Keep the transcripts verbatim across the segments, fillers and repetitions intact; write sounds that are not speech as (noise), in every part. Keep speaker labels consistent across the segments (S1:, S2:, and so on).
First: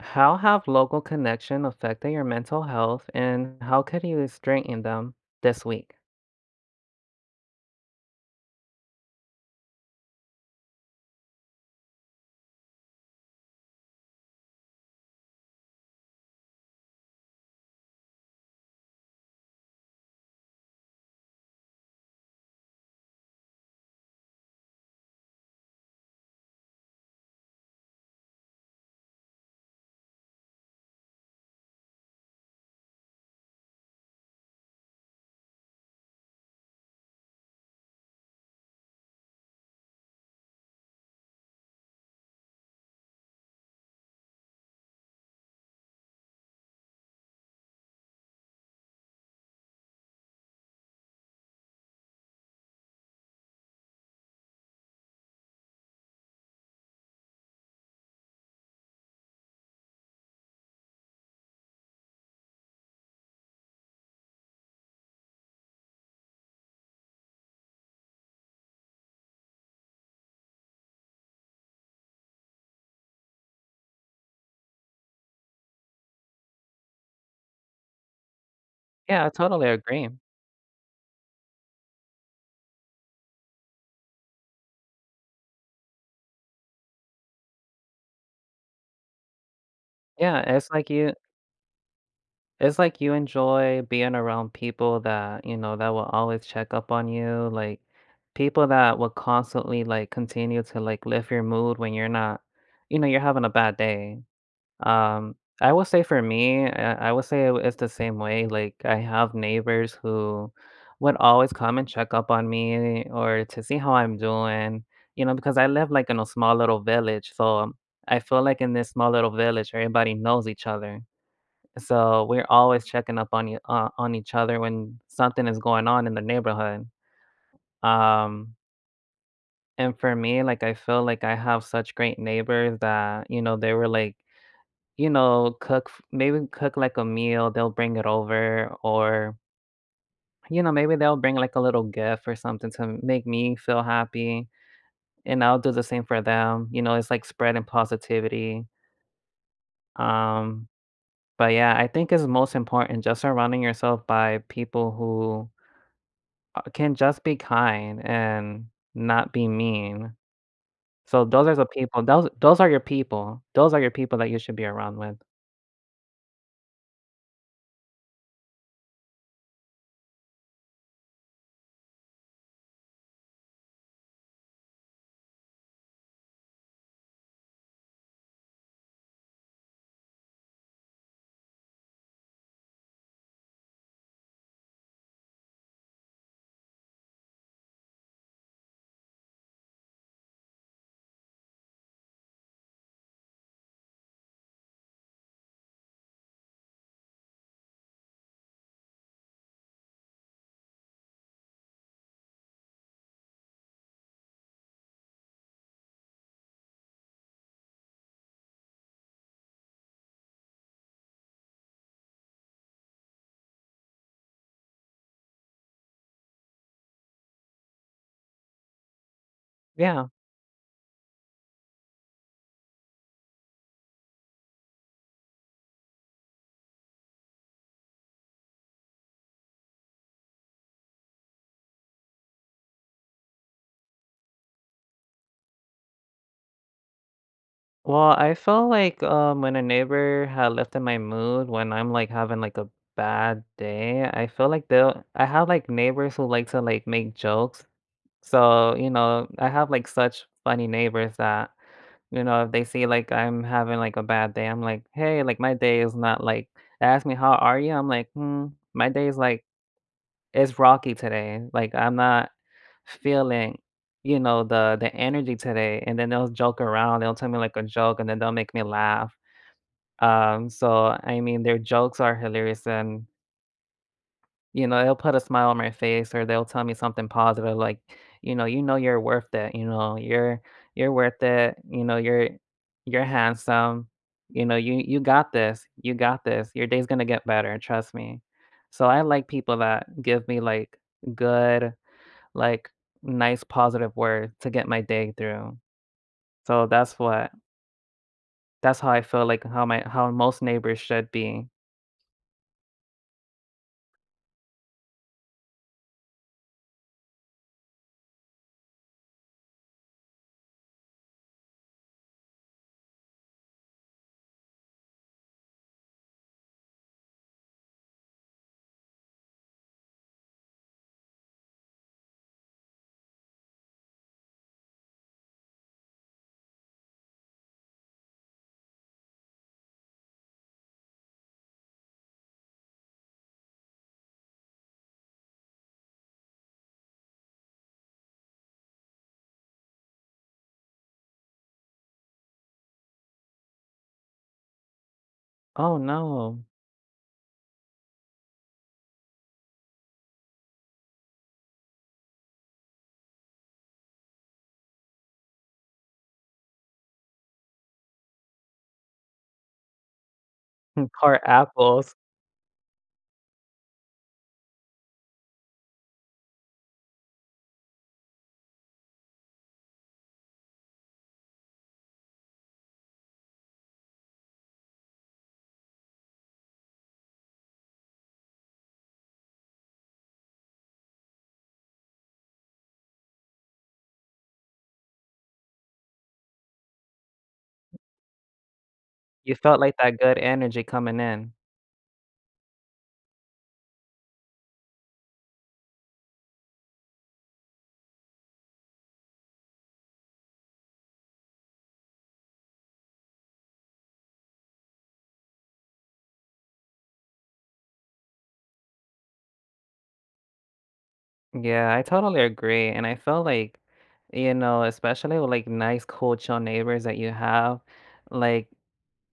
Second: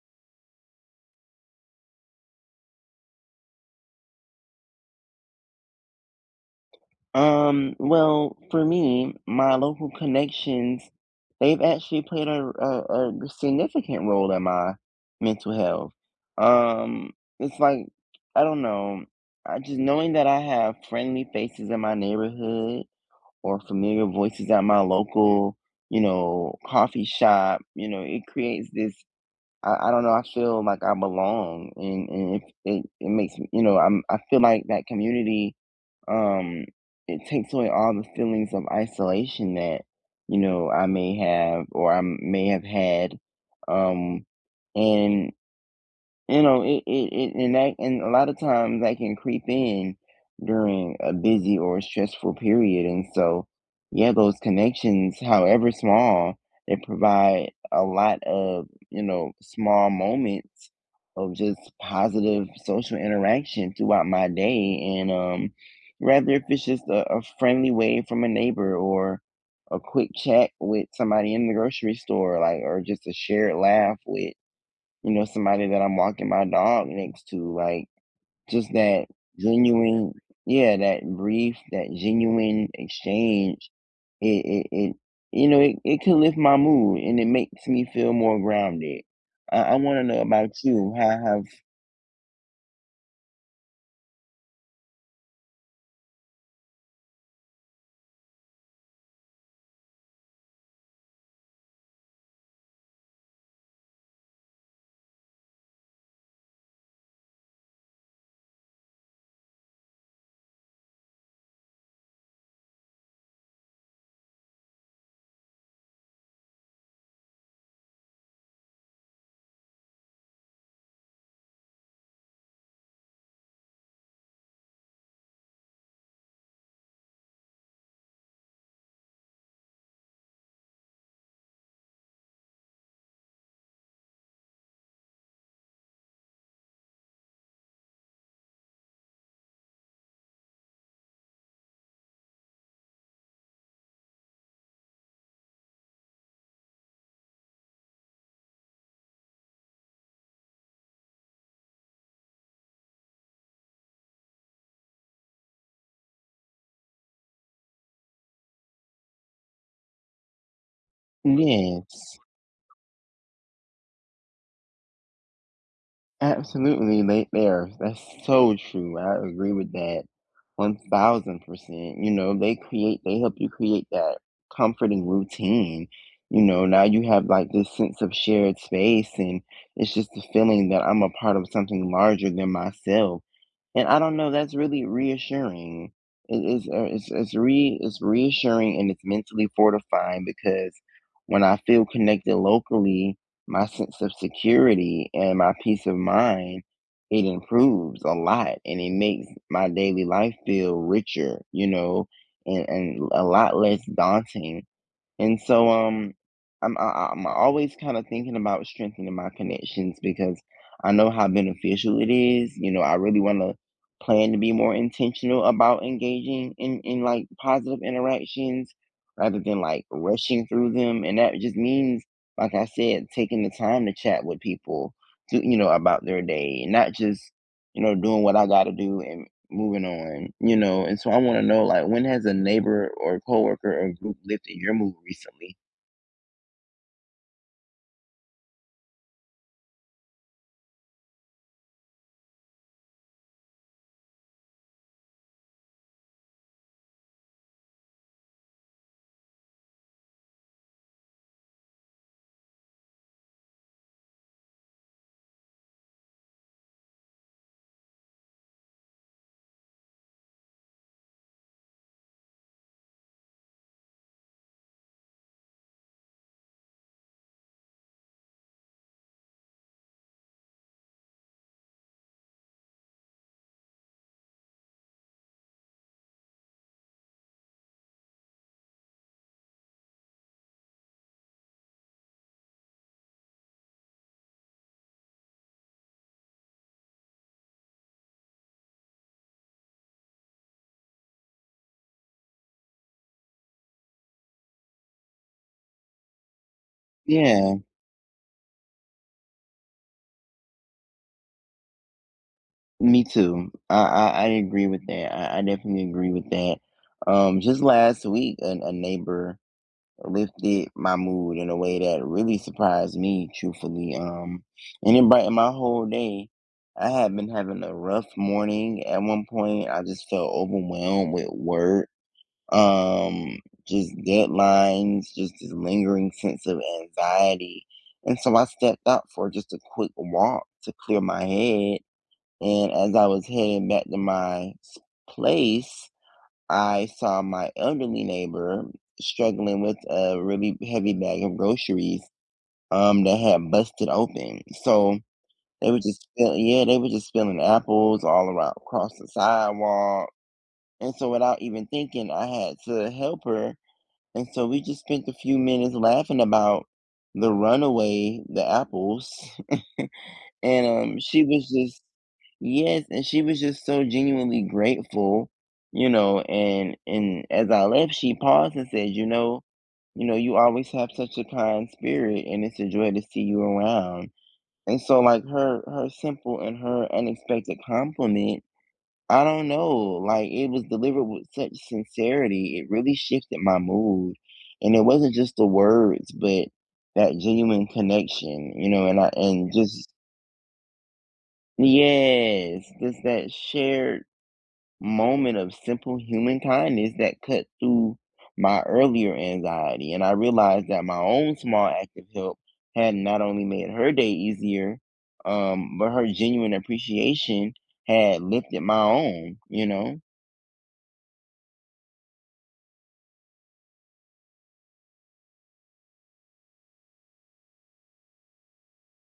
S1: How have local connection affected your mental health and how could you strengthen them this week?
S2: Um, well, for me, my local connections, they've actually played a, a, a significant role in my mental health. Um, it's like, I don't know, I just knowing that I have friendly faces in my neighborhood or familiar voices at my local, you know, coffee shop. You know, it creates this, I, I don't know, I feel like I belong, and, and it, it, it makes me, you know, I'm, I feel like that community um, it takes away all the feelings of isolation that, you know, I may have or I may have had. Um, and you know, it it it and that and a lot of times that can creep in during a busy or stressful period. And so, yeah, those connections, however small, they provide a lot of, you know, small moments of just positive social interaction throughout my day. And um, Rather if it's just a, a friendly wave from a neighbor or a quick chat with somebody in the grocery store, like, or just a shared laugh with you know, somebody that I'm walking my dog next to, like just that
S1: Yeah, I totally agree.
S2: genuine, yeah, that brief, that genuine exchange. It, it, it you know, it, it can lift my mood and it makes me feel more grounded. I, I want to know
S1: Yeah,
S2: about
S1: it's like
S2: you. How
S1: you
S2: have
S1: it's like you enjoy being around people that, you know, that will always check up on you, like people that will constantly like continue to like lift your mood when you're not, you know, you're having a bad day. Um, I will say for me, I I would say it's the same way. Like I have neighbors who would always come and check up on me or to see how I'm doing, you know, because I live like in a small little village. So I feel like in this small little village, everybody knows each other. So we're always checking up on e- uh, on each other when something is going on in the neighborhood. Um, and for me, like I feel like I have such great neighbors that, you know, they were like you know, cook f- maybe cook like a meal, they'll bring it over or you know, maybe they'll bring like a little gift or something to make me feel happy and I'll do the same for them. You know, it's like spreading positivity. Um but yeah, I think it's most important just surrounding yourself by people who uh, can just be kind and not be mean. So those are the people
S2: yes?
S1: those those are your people. Those are your people that you should be around with.
S2: Absolutely, they there. That's so true. I agree with that one thousand percent. You know, they create, they help you create that comforting routine. You know, now you have like this sense of shared space, and it's just the feeling that I'm a part of something larger than myself. And I don't know, that's really reassuring. It is uh, it's it's re it's reassuring and it's mentally fortifying because when I feel connected locally my sense of security and my peace of mind, it improves a lot and it makes my daily life feel richer, you know, and, and a lot less daunting and so, um, I'm I- I'm always kind of thinking about strengthening my connections because I know how beneficial it is. You know, I really want to plan to be more intentional about engaging in in like positive interactions rather than like
S1: Yeah.
S2: rushing through them. And that just means, like I said, taking the time to chat with people to you know about their day and not just you know doing what I got to do and moving on, you know? And so I want to know, like, when has a neighbor or coworker or group lifted your mood recently?
S1: Well, I felt like, um, when a neighbor had lifted my mood when I'm, like, having, like, a bad day, I feel like they'll I have, like, neighbors who like to, like, make jokes. So, you know, I have, like, such funny neighbors that, you know, if they see, like, I'm having, like, a bad day, I'm like, "Hey," like, "my day is not," like they ask me, "How are you?" I'm like, "Hmm, my day is, like it's rocky today. Like, I'm not feeling, you know, the the energy today." And then they'll joke around, they'll tell me, like, a joke, and then they'll make me laugh. Um, so, I mean, their jokes are hilarious and, you know, they'll put a smile on my face or they'll tell me something positive like, you know, "You know you're worth it," you know, "You're you're worth it," you know, "You're you're handsome," you know, "You you got this, you got this. Your day's gonna get better, trust me." So, I like people that give me, like, good, like, nice positive words to get my day through. So, that's what
S2: Yeah,
S1: that's how I feel like how my how most neighbors should be.
S2: me too. I, I, I agree with that. I, I definitely agree with that. Um, just last week, a, a neighbor lifted my mood in a way that really surprised me, truthfully. Um, and it brightened my whole day. I had been having a rough morning. At one point, I just felt overwhelmed with work um, just deadlines, just this lingering sense of anxiety. And so I stepped out for just a quick walk to clear my head. And as I was heading back to my s- place, I saw my elderly neighbor struggling with a really heavy bag of groceries um, that had busted open. So they
S1: Oh,
S2: were just, spill-
S1: no.
S2: yeah, they were just spilling apples all around across the sidewalk. And so without even thinking, I had to help her and so we just spent a few minutes laughing about the runaway, the apples. (laughs) And
S1: (laughs)
S2: um
S1: Mm,
S2: she was just
S1: apples.
S2: yes, and she was just so genuinely grateful, you know, and and as I left she paused and said, you know, you know, you always have such a kind spirit and it's a joy to see you around. And so like her her simple and her unexpected compliment I don't know, like, it was delivered with such sincerity, it really shifted my mood, and it wasn't just the words, but that genuine connection, you know, and I
S1: You
S2: and
S1: felt like
S2: just
S1: that good energy coming in.
S2: Yes, just that shared moment of simple human kindness that cut through my earlier anxiety, and I realized that my own small act of help had not only made her day easier, um, but her genuine appreciation had lifted my own, you know?
S1: Yeah, I totally agree, and I feel like, you know, especially with, like, nice, cool, chill neighbors that you have, like,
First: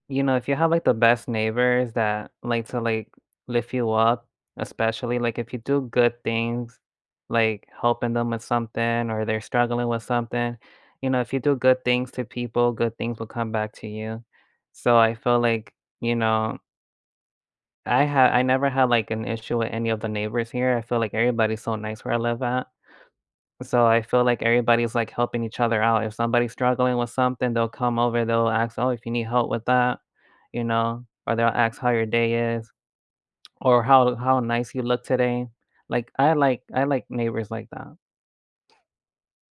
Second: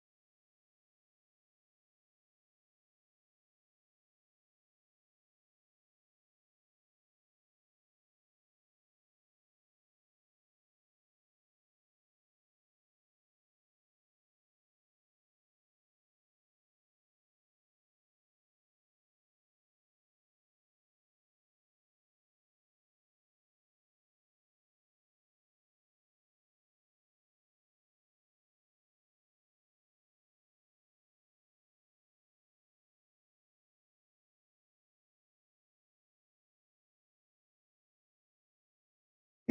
S1: you know, if you have, like, the best neighbors that like to, like, lift you up, especially, like, if you do good things, like helping them with something or they're struggling with something, you know, if you do good things to people, good things will come back to you. So I feel like, you know I ha I never had, like, an issue with any of the neighbors here, I feel like everybody's so nice where I live at, so I feel like everybody's, like, helping each other out, if somebody's struggling with something, they'll come over, they'll ask, "Oh, if you need help with that," you know, or they'll ask how your day is, or how how nice you look today, like, I like I like neighbors like that.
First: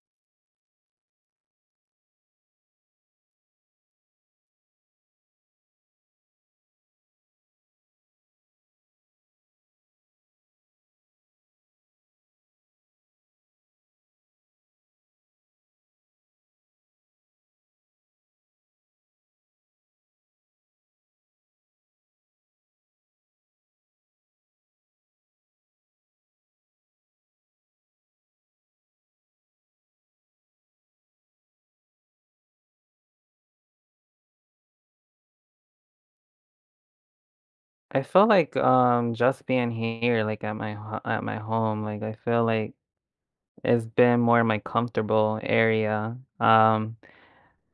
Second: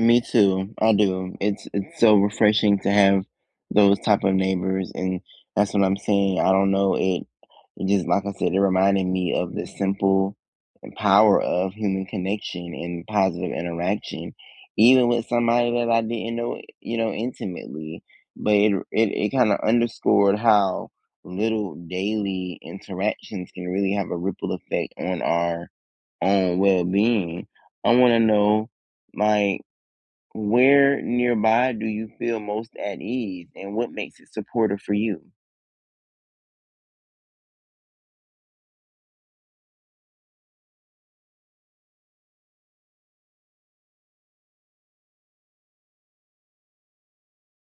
S2: Me too. I do. It's it's so refreshing to have those type of neighbors, and that's what I'm saying. I don't know. It, it just like I said, it reminded me of the simple power of human connection and positive interaction, even with somebody that I didn't know, you know, intimately. But it it, it kind of underscored how little daily interactions can really have a ripple effect on our own well being. I want to know, like where nearby do you feel most at ease, and what makes it supportive for you?
S1: I feel like, um, just being here, like, at my ho at my home, like, I feel like it's been more my comfortable area, um,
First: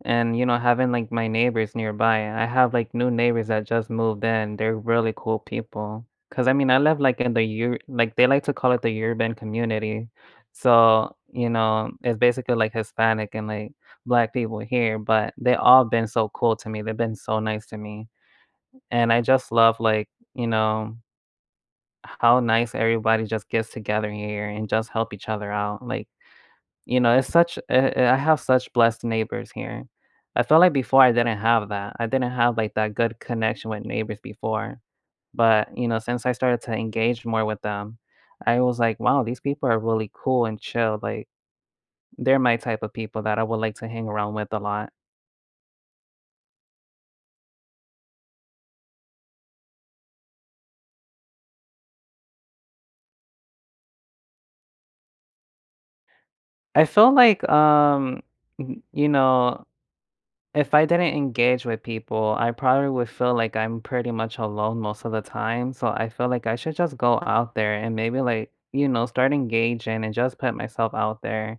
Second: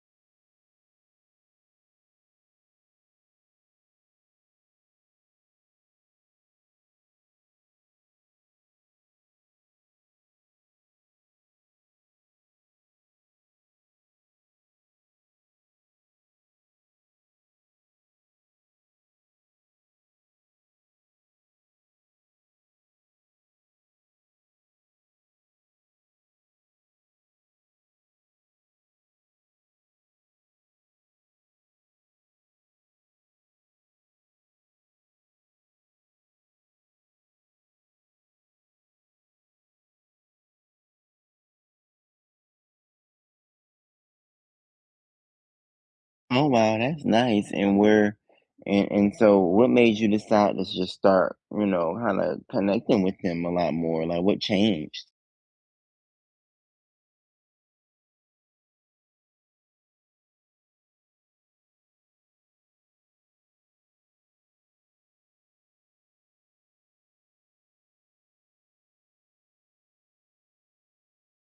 S1: and, you know, having, like, my neighbors nearby. I have, like, new neighbors that just moved in, they're really cool people, cause I mean, I live, like, in the ur like, they like to call it the urban community. So, you know, it's basically, like, Hispanic and, like, Black people here, but they all been so cool to me, they've been so nice to me, and I just love, like, you know, how nice everybody just gets together here and just help each other out, like you know, it's such uh, uh, I have such blessed neighbors here. I feel like before I didn't have that. I didn't have, like, that good connection with neighbors before, but, you know, since I started to engage more with them, I was like, "Wow, these people are really cool and chill," like, they're my type of people that I would like to hang around with a lot.
S2: Oh wow, that's nice. And where, and and so, what made you decide to just start, you know, kind of connecting with them a lot more? Like, what changed?
S1: I feel like, um, y you know if I didn't engage with people, I probably would feel like I'm pretty much alone most of the time, so I feel like I should just go out there and maybe like, you know, start engaging and just put myself out there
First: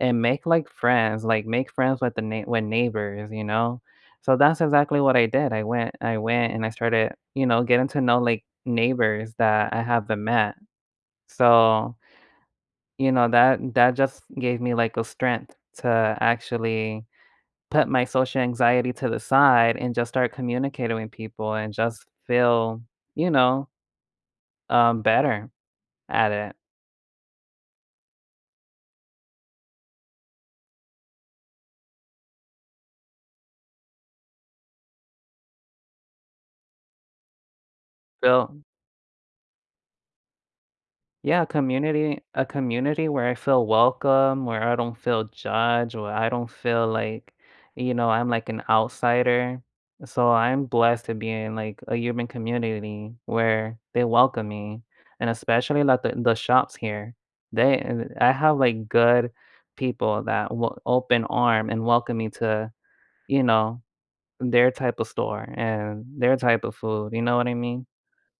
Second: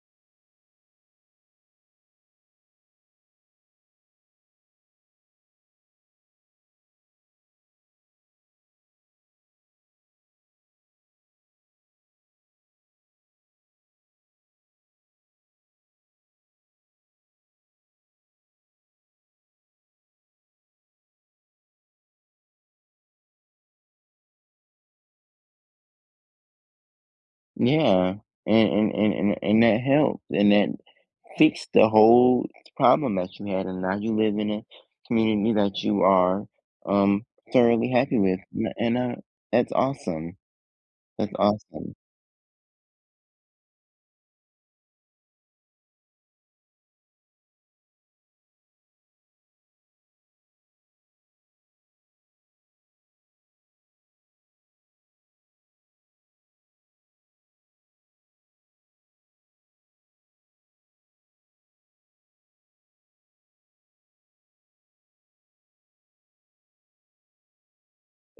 S1: and make like friends, like make friends with the na- with neighbors, you know? So that's exactly what I did. I went I went and I started, you know, getting to know like neighbors that I haven't met. So, you know, that that just gave me like a strength to actually put my social anxiety to the side and just start communicating with people and just feel, you know, um, better at it.
S2: Yeah, and and and and, and that helped, and that fixed the whole problem that you had, and now you live in a community that you are um thoroughly happy with,
S1: Feel
S2: N- and uh, that's awesome. That's
S1: yeah, a
S2: awesome.
S1: community a community where I feel welcome, where I don't feel judged, where I don't feel like, you know, I'm like an outsider. So I'm blessed to be in like a urban community where they welcome me, and especially like the, the shops here. They and I have like good people that will open arm and welcome me to, you know, their type of store and their type of food. You know what I mean?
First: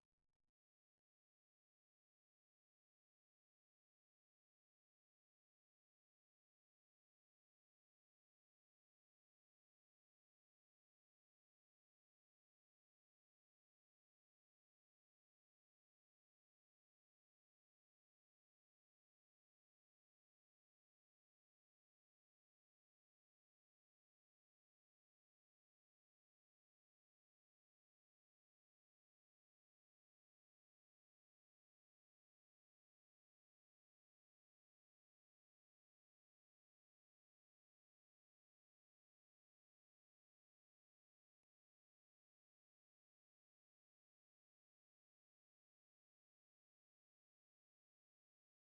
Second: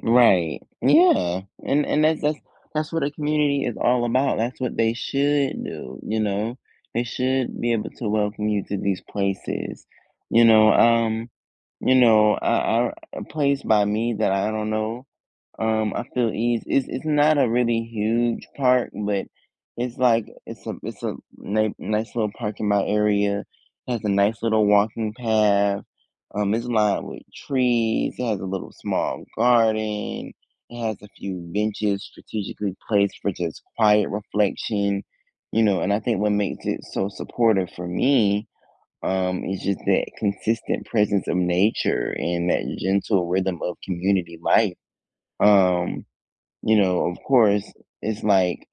S2: Right. Yeah. And and that's that's that's what a community is all about. That's what they should do, you know. They should be able to welcome you to these places. You know, um, you know, a, a, a place by me that I don't know um, I feel ease. It's it's not a really huge park, but it's like it's a it's a ni- nice little park in my area. It has a nice little walking path. Um, it's lined with trees. It has a little small garden. It has a few benches strategically placed for just quiet reflection, you know. And I think what makes it so supportive for me, um, is just that consistent presence of nature and that gentle rhythm of community life. Um, you know, of course, it's like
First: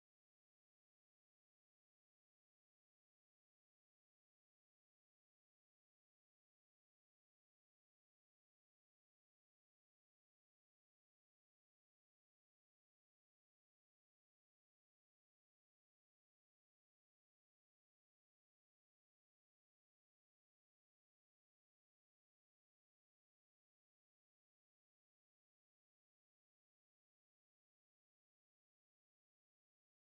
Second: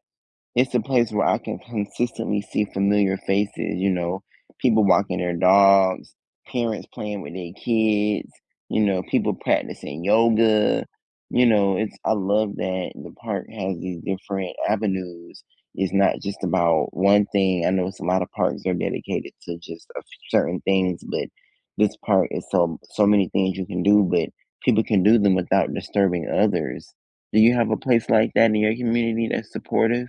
S2: it's a place where I can consistently see familiar faces, you know, people walking their dogs, parents playing with their kids, you know, people practicing yoga. You know, it's I love that the park has these different avenues. It's not just about one thing. I know it's a lot of parks are dedicated to just a f- certain things, but this park is so so many things you can do, but people can do them without disturbing others. Do you have a place like that in your community that's supportive?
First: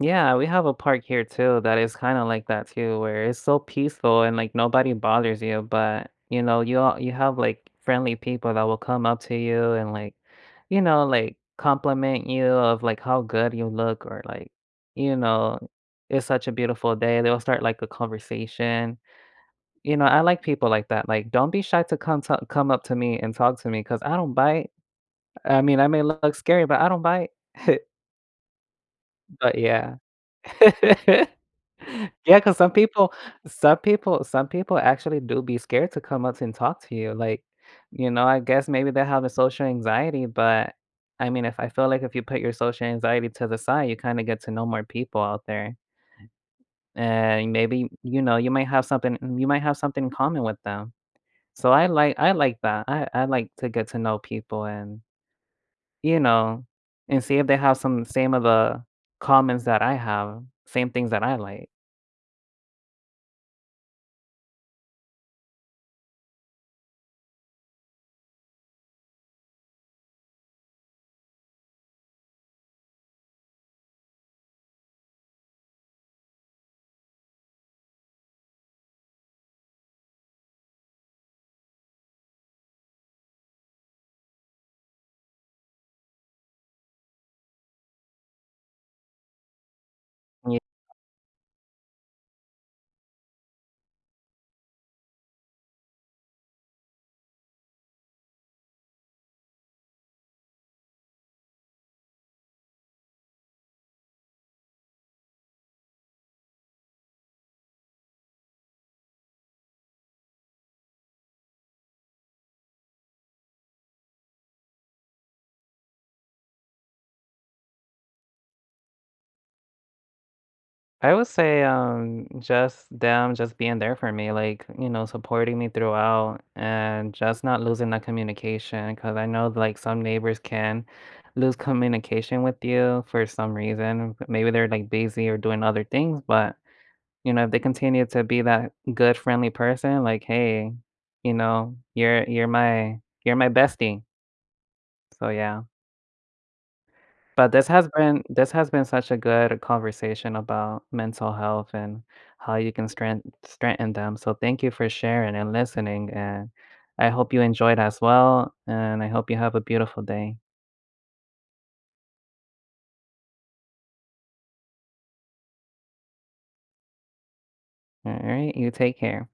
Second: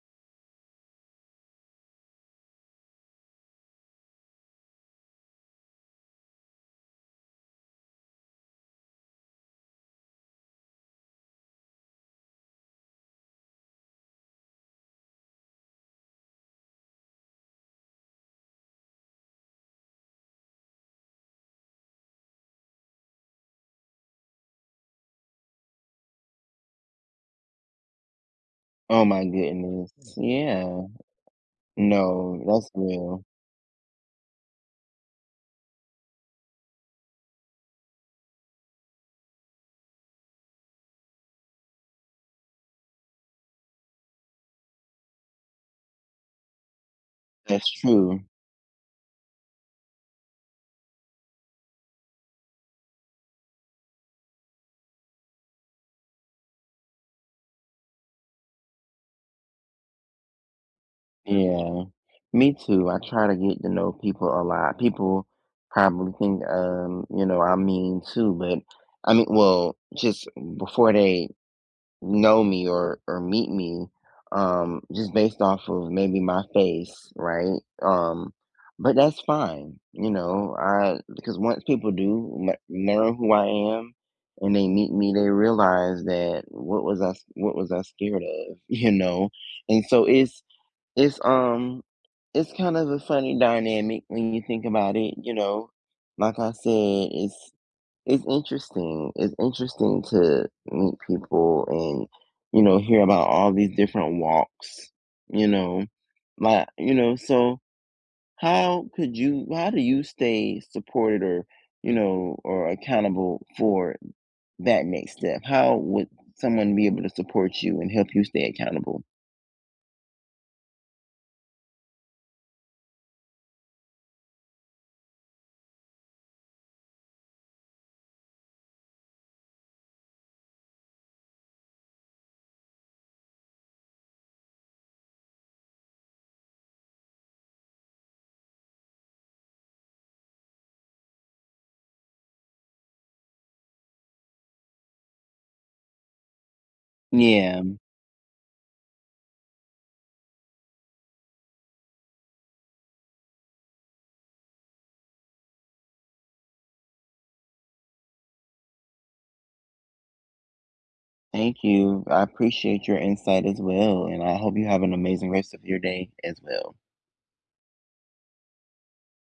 S1: Yeah, we have a park here too that is kind of like that too, where it's so peaceful and like nobody bothers you, but you know, you all, you have like friendly people that will come up to you and like, you know, like compliment you of like how good you look or like, you know, it's such a beautiful day. They'll start like a conversation. You know, I like people like that. Like, don't be shy to come talk, come up to me and talk to me because I don't bite. I mean, I may look scary, but I don't bite. (laughs)
S2: Oh my
S1: But
S2: goodness.
S1: yeah.
S2: Yeah.
S1: (laughs) Yeah,
S2: No,
S1: cause
S2: that's
S1: some people
S2: real.
S1: some people some people actually do be scared to come up and talk to you, like, you know, I guess maybe they have a social anxiety, but, I mean, if I feel like if you put your social anxiety to the side, you kinda get to know more people out there, and
S2: That's
S1: maybe, you
S2: true.
S1: know, you might have something you might have something in common with them. So I like I like that, I I like to get to know people and, you know, and see if they have some same of the comments that I have, same things that I like.
S2: Yeah. Me too. I try to get to know people a lot. People probably think, um, you know, I'm mean too, but I mean, well, just before they know me or or meet me um just based off of maybe my face right um but that's fine, you know, I because once people do kn- learn who I am and they meet me they realize that what was i s- what was I scared of (laughs) you know and so it's it's um it's kind of a funny dynamic when you think about it you know like I said it's it's interesting. It's interesting to meet people and, you know, hear about all these different walks, you know? Like, you know, so how could you how do you stay supported or, you know, or accountable for that next step? How would someone be able to support you and help you stay accountable?
S1: I would say, um, just them just being there for me, like, you know, supporting me throughout and just not losing that communication because I know like some neighbors can lose communication with you for some reason. Maybe they're like busy or doing other things, but you know, if they continue to be that good friendly person, like, hey, you know, you're you're my you're my bestie. So yeah. But
S2: Yeah,
S1: this has been this has been such a good conversation about mental health and how you can strength strengthen them. So thank you for sharing and listening, and I hope you enjoyed as well, and I hope you have a beautiful day.
S2: thank you. I appreciate your insight as well, and I hope you have an amazing rest of your day as well.
S1: All right, you take care.